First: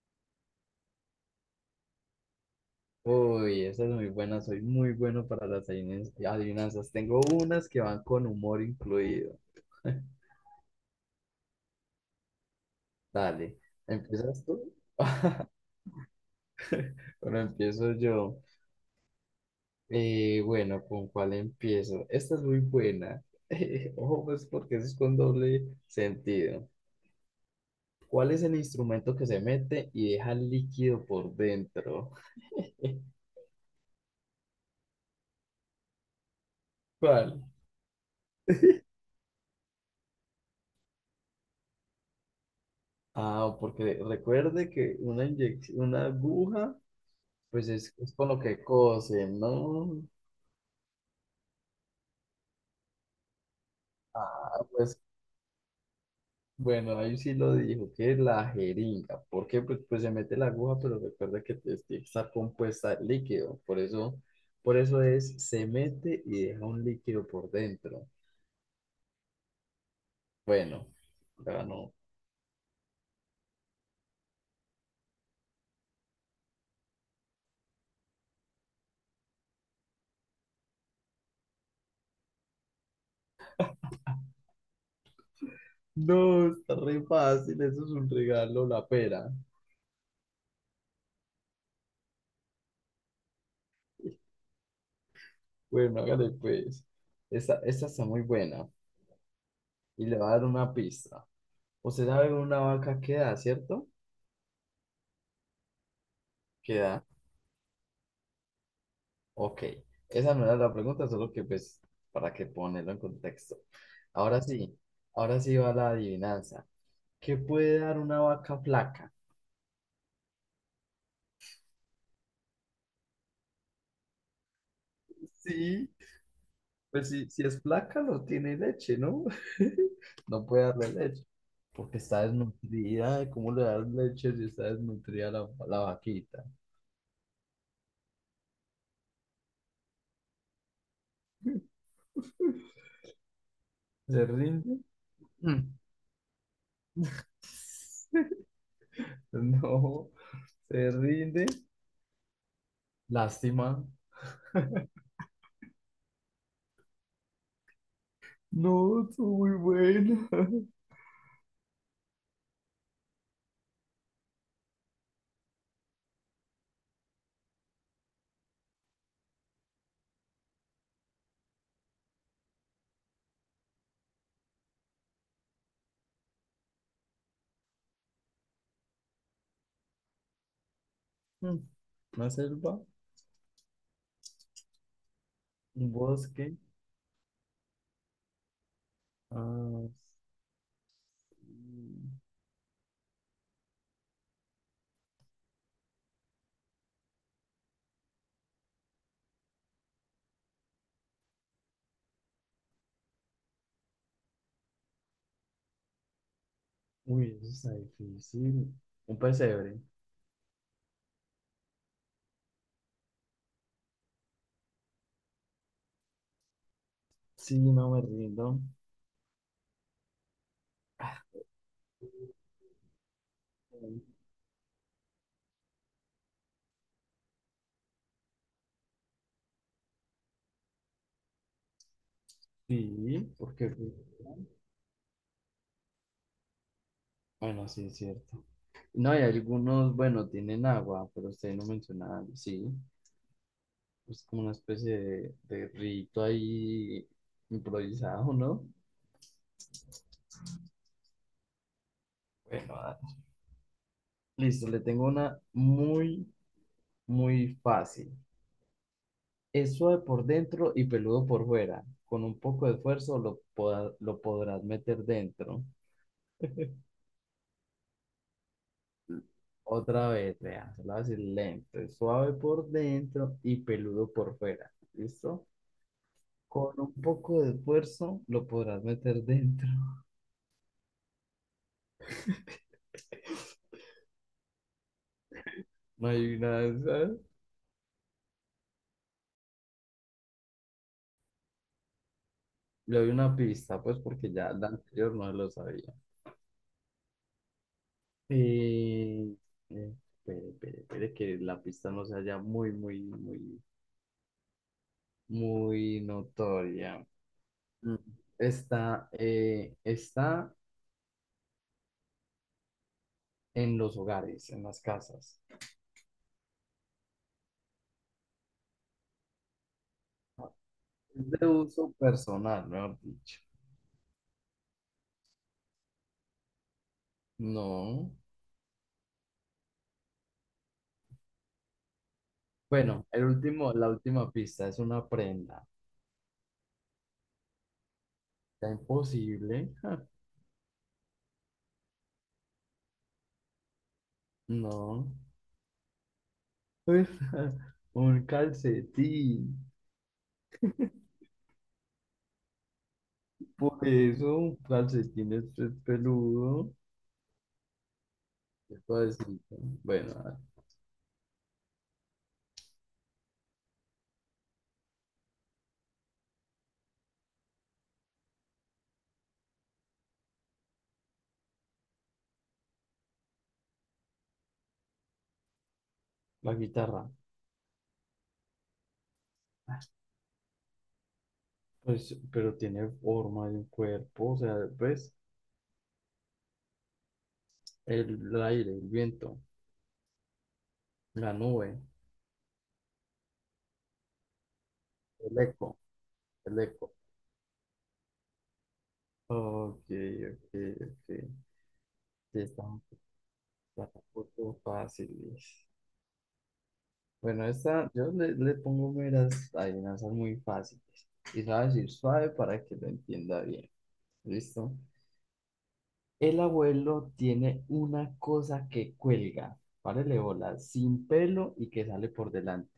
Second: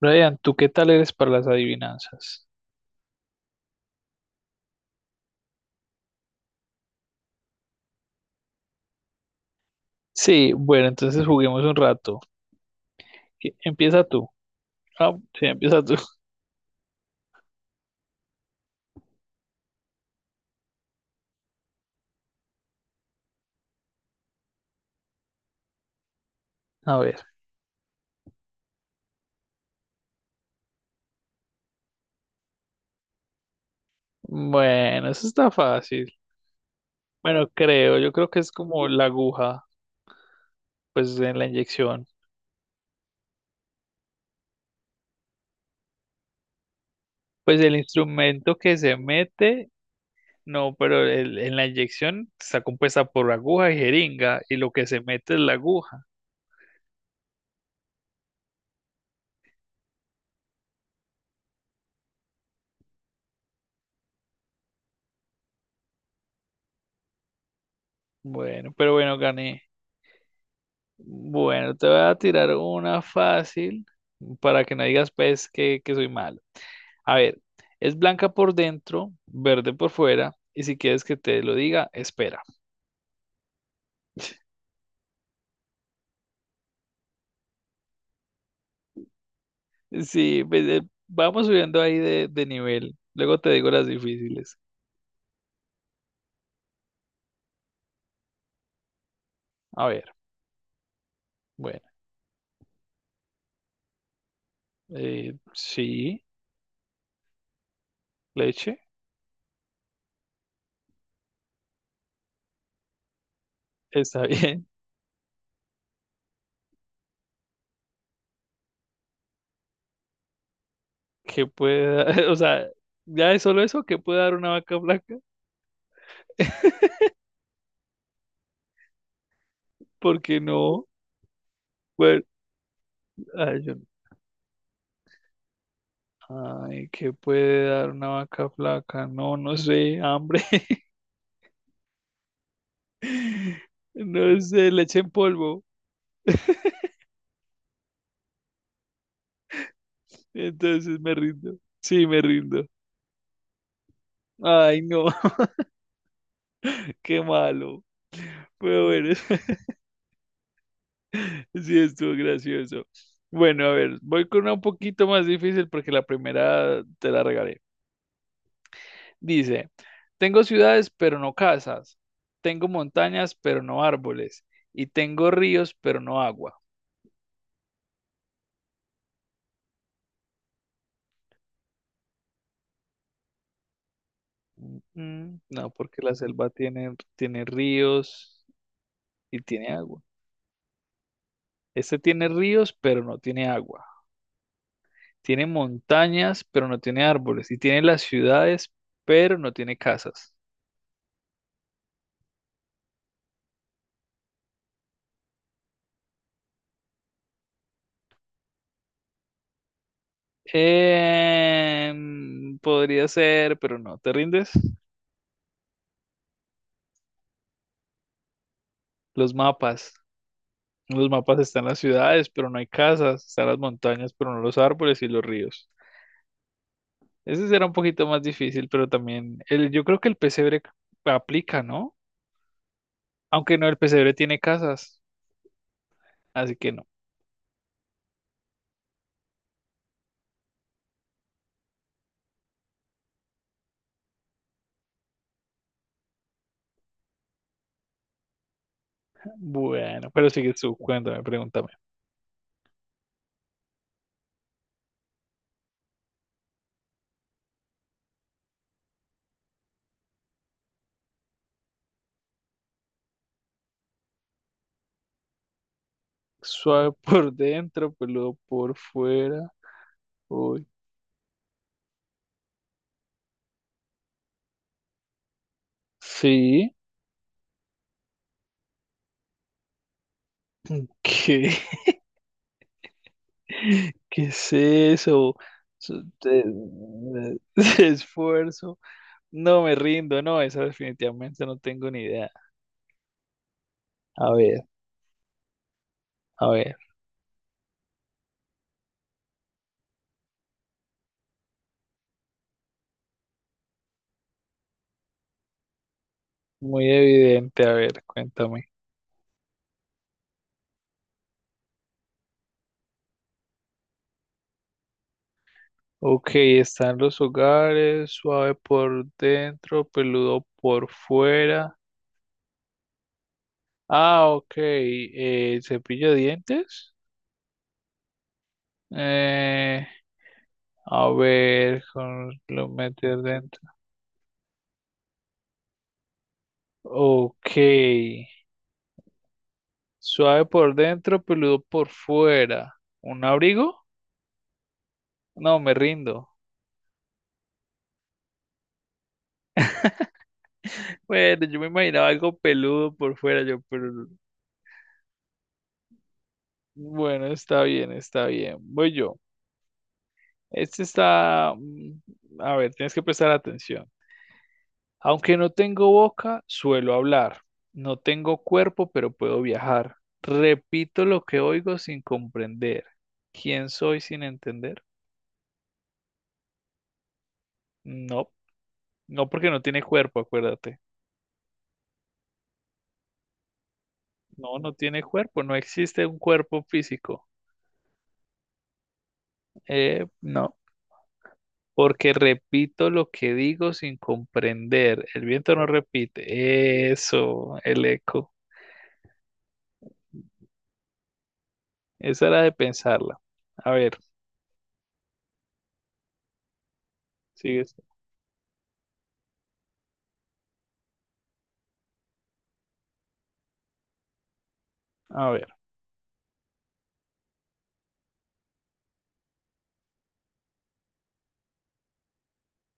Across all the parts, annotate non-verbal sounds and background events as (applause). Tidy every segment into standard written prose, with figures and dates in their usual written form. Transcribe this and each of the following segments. Brian, ¿tú qué tal eres para las adivinanzas? Uy, esa es muy buena, soy muy bueno para las adivinanzas. Tengo unas que van con humor incluido. Sí, bueno, entonces juguemos un rato. ¿Qui- Dale, Empieza tú. ¿empiezas tú? Ah, (laughs) sí, empieza tú. Bueno, empiezo yo. Bueno, ¿con cuál empiezo? Esta es muy buena. (laughs) Ojo, pues porque eso es con doble sentido. (laughs) A ver. ¿Cuál es el instrumento que se mete y deja líquido por dentro? (laughs) Bueno, eso está fácil. ¿Cuál? Bueno, creo, yo creo que es como la aguja, pues en la inyección. Ah, porque recuerde que una una aguja, Pues pues el es con lo instrumento que que se cosen, mete, ¿no? no, pero el- en la inyección está compuesta por aguja y jeringa, y Ah, lo que pues se mete es la aguja. bueno, ahí sí lo dijo, que es la jeringa. ¿Por qué? Pues se mete la aguja, pero recuerda que tiene que estar compuesta de líquido. Por eso es, se mete y deja un líquido por dentro. Bueno, pero bueno, gané. Bueno, Bueno, te ganó. voy a tirar una fácil para que no digas pues que soy malo. A ver, es blanca por dentro, verde por fuera, y si quieres que te lo diga, espera. No, no, está re fácil, eso es un regalo, la pera. Sí, pues, vamos subiendo ahí de nivel. Luego te digo las difíciles. Bueno, hágale pues. Esta está muy buena A y ver, le va a dar una pista. bueno, Usted sabe una vaca que da, ¿cierto? Sí, Que da. leche, Ok, esa no era la pregunta, solo que pues para que ponerlo en contexto. está (laughs) Ahora bien. sí, ahora sí va la adivinanza. ¿Qué puede dar una vaca flaca? ¿Qué puede dar? (laughs) O sea, ya es solo eso, ¿qué puede dar una vaca blanca? Sí, (laughs) pues si es flaca no tiene leche, ¿no? (laughs) Porque No puede no, darle leche, porque bueno, está desnutrida. ¿Cómo ay, le yo- das leche si está desnutrida la vaquita? no, ay, ¿qué puede dar una vaca flaca? No, no sé, hambre. (laughs) ¿Se No sé, rinde? leche en polvo. Mm. (laughs) (laughs) No, se Entonces me rinde. rindo. Sí, me rindo. Lástima. Ay, no, (laughs) qué malo. Pero No, bueno, tú muy buena. (laughs) (laughs) sí estuvo gracioso. Bueno, a ver, voy con una un poquito más difícil porque la primera te la regalé. Dice, tengo ciudades pero no casas, tengo montañas pero no árboles y tengo ríos pero no agua. Mm. Una selva, Mm, no, un porque la selva bosque. tiene ríos y tiene Ah, agua. sí. Este tiene ríos pero no tiene agua. Tiene montañas, pero no tiene árboles. Y tiene las ciudades, pero no tiene casas. Uy, eso está difícil. Un pesebre. Em, podría ser, pero no. ¿Te rindes? Sí, no me rindo. Los mapas. En Los mapas están las ciudades, pero no hay casas. Están las montañas, pero no los árboles y los ríos. Ese será un poquito más difícil, pero también el, yo creo que el pesebre aplica, ¿no? Sí, Aunque no, porque, el pesebre tiene casas, así que no. bueno, sí, es cierto. No, hay algunos, bueno, tienen agua, pero usted no menciona, sí, es como una especie de rito ahí improvisado, ¿no? Bueno, pero sigue su cuéntame, pregúntame. Bueno, ah, listo, le tengo una muy, muy fácil. Es suave por dentro y peludo por fuera. Con un poco de esfuerzo lo lo podrás meter dentro. Suave (laughs) por dentro, peludo por fuera. Otra vez, Uy, vea, se lo voy a decir lento. Es suave por dentro y peludo por fuera. ¿Listo? Con sí. un poco de esfuerzo lo podrás meter dentro. ¿Qué? (laughs) (laughs) ¿Qué es eso? Su- No hay te- una de esas. (laughs) Esfuerzo. No me rindo, no, esa definitivamente no tengo ni idea. Le doy una pista, pues, A porque ya ver, la anterior no lo sabía. a ver, Eh, eh, espere, espere, espere, que la pista no sea ya muy, muy, muy, muy muy notoria. evidente, a Mm. ver, cuéntame. Está en los hogares, en las casas. Ok, están los hogares, suave por dentro, peludo por Es de fuera. uso personal, mejor dicho. Ah, ok, cepillo de dientes. No. Eh, a ver, con- lo Bueno, meter el dentro. último, la última pista es una prenda. Ok. Está imposible. Ja, Suave por dentro, peludo por fuera. ¿Un abrigo? no. No, me rindo. Pues, ja, un calcetín. (laughs) Bueno, yo me imaginaba algo peludo por fuera, yo, Por pero eso, un calcetín es peludo. bueno, está bien, está bien. Es Voy yo. suavecito. Bueno, a ver, Este está, mm, a ver, tienes que prestar atención. Aunque no tengo boca, suelo hablar. No tengo cuerpo, pero puedo viajar. Repito lo que oigo sin comprender. ¿Quién soy sin entender? la guitarra. No, no porque no tiene cuerpo, acuérdate. Pues, pero tiene forma de un cuerpo. O No, sea, no tiene pues, cuerpo, no existe un cuerpo físico. El aire, el viento. No, La nube, porque repito lo que digo sin comprender. El el viento no eco, el repite. eco. Eso, el eco. Ok, ok, ok. Esa Sí, era de pensarla. A está ver, un poco fáciles. Bueno, sigues. esta, yo le pongo meras adivinanzas muy fáciles. Y sabes ir suave para que lo entienda bien. ¿Listo? A ver. El abuelo tiene una cosa que cuelga, párele bola, sin pelo y que sale por delante.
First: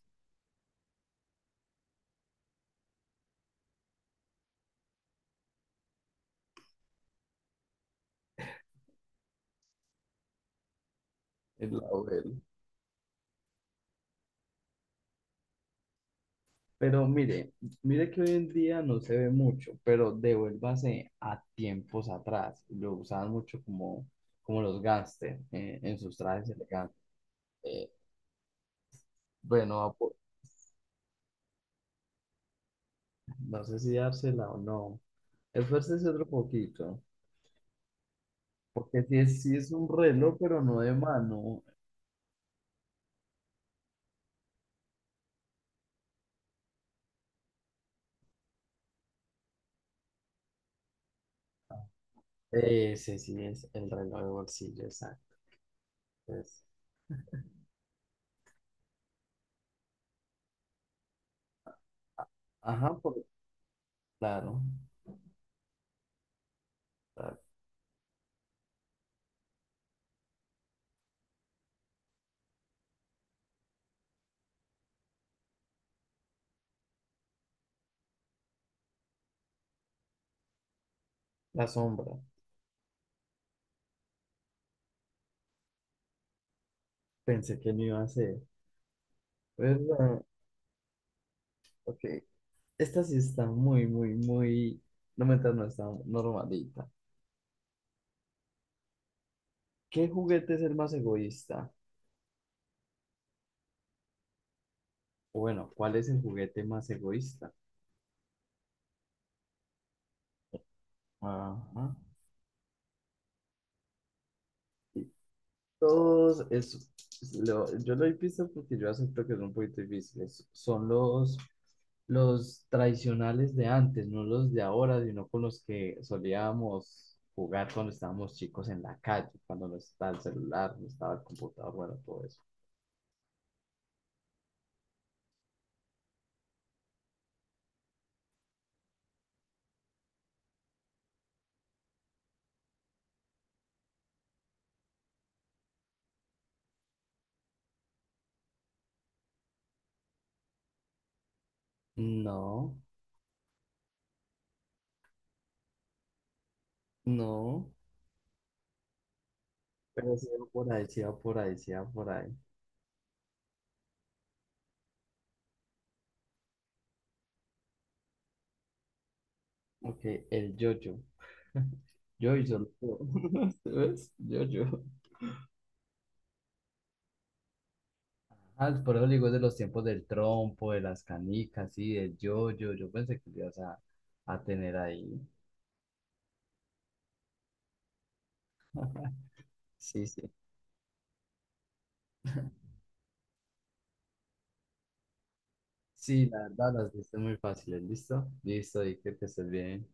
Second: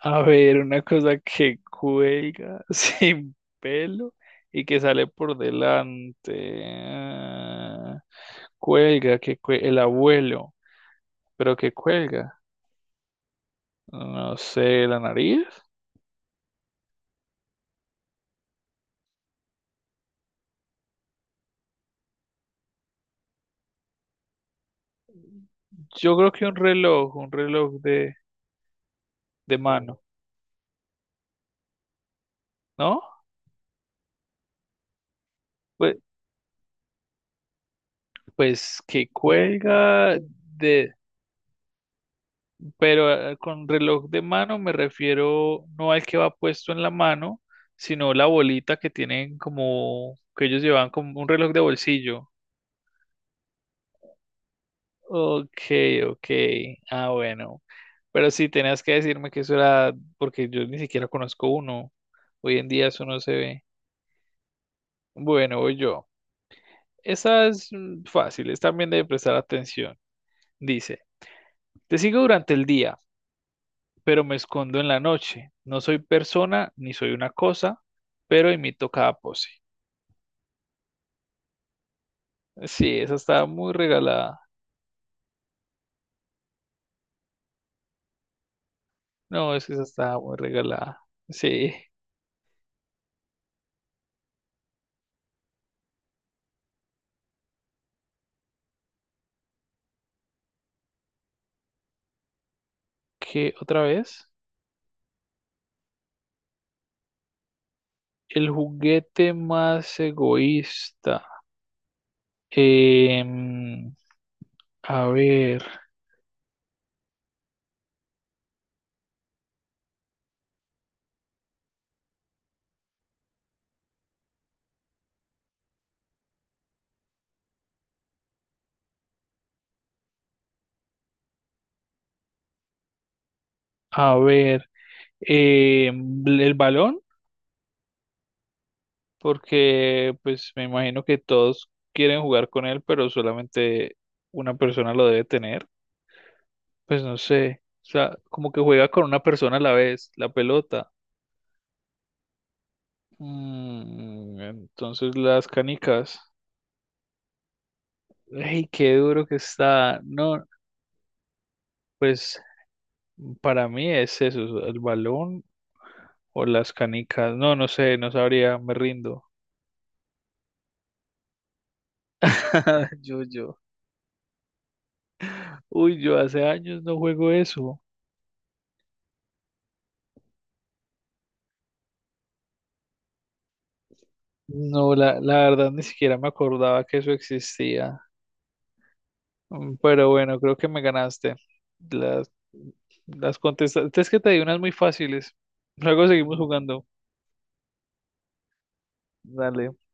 A ver, una cosa que cuelga (laughs) sin pelo y que sale por delante. Ah, cuelga, que cue- el abuelo, pero que El abuelo. cuelga. No sé, la nariz. Pero mire, mire que hoy en día no se ve mucho, pero devuélvase a tiempos atrás. Lo usaban mucho como, como los gángsters en Yo sus creo que trajes elegantes. Un reloj Eh, de bueno, mano, ¿no? no sé si dársela o no. Pues, Esfuércese otro poquito, pues porque que sí sí es un cuelga reloj, pero no de, de mano. pero con reloj de mano me refiero no al que va puesto en la mano, sino la bolita que tienen como que ellos llevan como un reloj de bolsillo. Ese sí es el reloj de bolsillo, exacto. Ok, ok. es- Ah, bueno. Pero sí, tenías que decirme que eso era porque yo ni siquiera conozco uno. Hoy en día Ajá, eso no por, se ve. claro, Bueno, voy yo. la, Esa es mm, fácil, es también de prestar atención. Dice, te sigo durante el día pero me escondo en la noche. No soy persona ni soy una cosa, pero imito cada pose. la sombra. Sí, esa está muy regalada. Pensé que no iba a ser. No, es que esa está ¿Verdad? muy regalada. Sí, Ok. Esta sí está muy, muy, muy... No, me no está normalita. ¿Qué juguete es el más egoísta? ¿qué otra vez? O bueno, ¿cuál es el juguete más egoísta? El juguete más egoísta. Ajá. Em, a Y ver, todos, es, yo lo he visto porque yo acepto que son un poquito difíciles. Son los tradicionales de antes, no los de ahora, sino con los que solíamos jugar cuando estábamos chicos en la calle, cuando no estaba el celular, no estaba el computador, bueno, todo eso. a ver. El balón, porque pues me imagino que todos quieren jugar con él, pero solamente una persona lo debe tener. Pues no sé. O sea, como que juega con una persona a la vez, la pelota. No, Mm, entonces las canicas. no. ¡Ey, qué duro que está! Pero sí No, va por ahí, sí va por ahí, sí va por ahí. pues para mí es eso, el balón o las canicas. No, no sé, no sabría, me rindo. Ok, el yo-yo. (laughs) Yo y solo (laughs) yo. Yo, yo. (laughs) ¿Ves? Yo-yo. Uy, yo hace años no juego eso. Ah, por eso le digo es de los tiempos del trompo, de las canicas, sí, del yo-yo. Yo pensé que lo ibas a tener No, la, ahí. la verdad ni siquiera me acordaba que eso existía. Mm, Sí, pero sí. bueno, creo que me ganaste. Las, las contestaste. Es que te di unas muy fáciles. Luego Sí, seguimos la verdad, jugando. las viste muy fáciles. ¿Listo? Listo, y que te estés Dale. bien.